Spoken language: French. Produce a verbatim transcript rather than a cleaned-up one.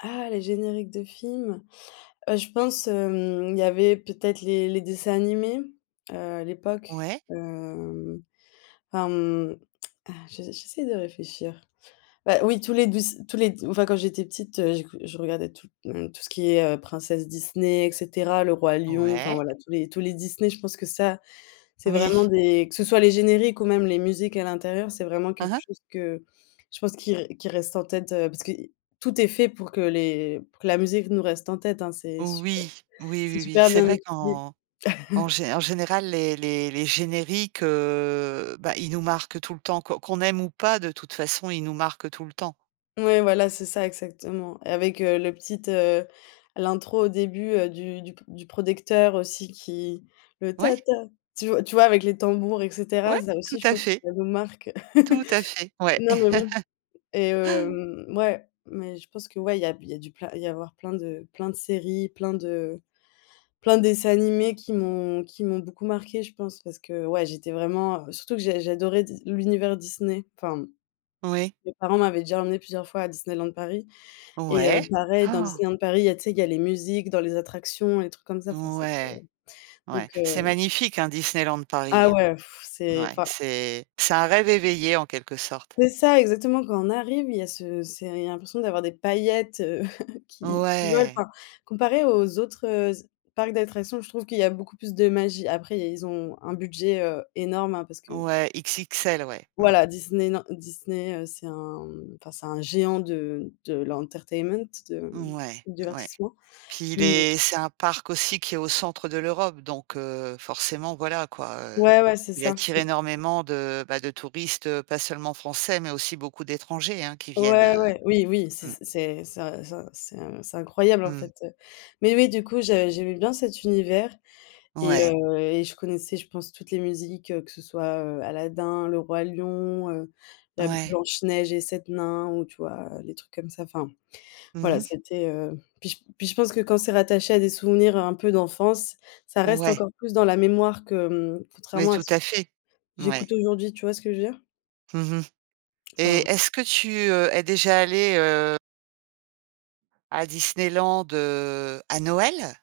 Ah, les génériques de films. Heu, je pense, hem, il y avait peut-être les les dessins animés, heu, à l'époque, Ouais. hem, ah, mmh, heu, je j'essaie de réfléchir. Bah oui, tous les douc tous les enfin quand j'étais petite, heu, j'écou je regardais tout, heu, tout ce qui est, heu, princesse Disney et cetera, le Roi Lion, enfin Ouais. voilà, tous les tous les Disney, je pense que ça, c'est vraiment Oui. des que ce soit les génériques ou même les musiques à l'intérieur, c'est vraiment Hein quelque hein. chose que je pense qui re qui reste en tête, heu, parce que i tout est fait pour que les pour que la musique nous reste en tête, hein. C'est supe Oui. Oui, c'est oui, oui, super c'est bien vrai étudié. qu'en en gé en général, les les les génériques, heu, bah, ils nous marquent tout le temps. Que qu'on aime ou pas, de toute façon, ils nous marquent tout le temps. Ouais, voilà, c'est ça, exactement avec, heu, le petite, heu, l'intro au début, heu, du du p du prodecteur aussi qui le Ouais. «ta ta», tu v tu vois? Avec les tambours et cetera. Ouais, Ça tout aussi, je à pense que fait. ça nous marque. Tout à fait, ouais. Non, non, non et hem, mouais, mais je pense que, ouais, il y a b il y a du plein il doit y avoir plein de plein de séries, plein de plein de dessins animés qui m'ont qui m'ont beaucoup marquée, je pense. Parce que, ouais, j'étais vraiment, heu, surtout que j'a j'adorais Dis l'univers Disney, enfin. Oui. Mes parents m'avaient déjà emmenée plusieurs fois à Disneyland Paris et heu, Ouais. pareil, dans Disneyland Paris, il y a tu sais, il y a les musiques dans les attractions, les trucs comme ça, enfin, c'était Ouais. donc, Ouais. C'est heu magnifique, hein, Disneyland Ah Paris, hein? ouais, c'est Ouais, enfin c'est c'est un rêve éveillé en quelque sorte. C'est ça exactement. Quand on arrive, il y a ce c'est l'impression d'avoir des paillettes qui qui volent. Ouais. Enfin, comparé aux autres, heu, z parcs d'attractions, je trouve qu'il y a beaucoup plus de magie. Après, ils ont un budget, heu, énorme, hein, parce que Ouais, XXL, ouais, mmh. voilà, Disneylan Disney, heu, c'est un, mmh, enfin, c'est un géant de de l'entertainment, de Ouais, du ouais. divertissement, Puis il mmh. est c'est un parc aussi qui est au centre de l'Europe. Donc heu, forcément, voilà quoi, heu, Ouais, ouais, c'est il ça. attire Mmh. énormément de, bah, de touristes, heu, pas seulement français, mais aussi beaucoup d'étrangers, hein, qui viennent, Ouais, heu, ouais. Oui, oui, c'est mmh. c'est c'est in c'est in c'est c'est incroyable, en Mmh. fait, heu, mais oui, du coup, j'ai j'aimais bien cet univers et Ouais. heu et je connaissais, je pense, toutes les musiques, que ce soit, heu, Aladin, Le Roi Lion, heu, la Ouais. Blanche Neige et 7 Nains ou, tu vois? Les trucs comme ça, enfin. Mmh Voilà, mh. c'était, heu, puis je puis je pense que quand c'est rattaché à des souvenirs un peu d'enfance, ça reste Ouais. encore plus dans la mémoire que, mmh, Mais contrairement à tout ce à fait. Mouais. j'écoute aujourd'hui, tu vois ce que je veux dire? Mmh mh et Enfin est-ce que tu, heu, es déjà allée, heu à Disneyland, heu, à Noël?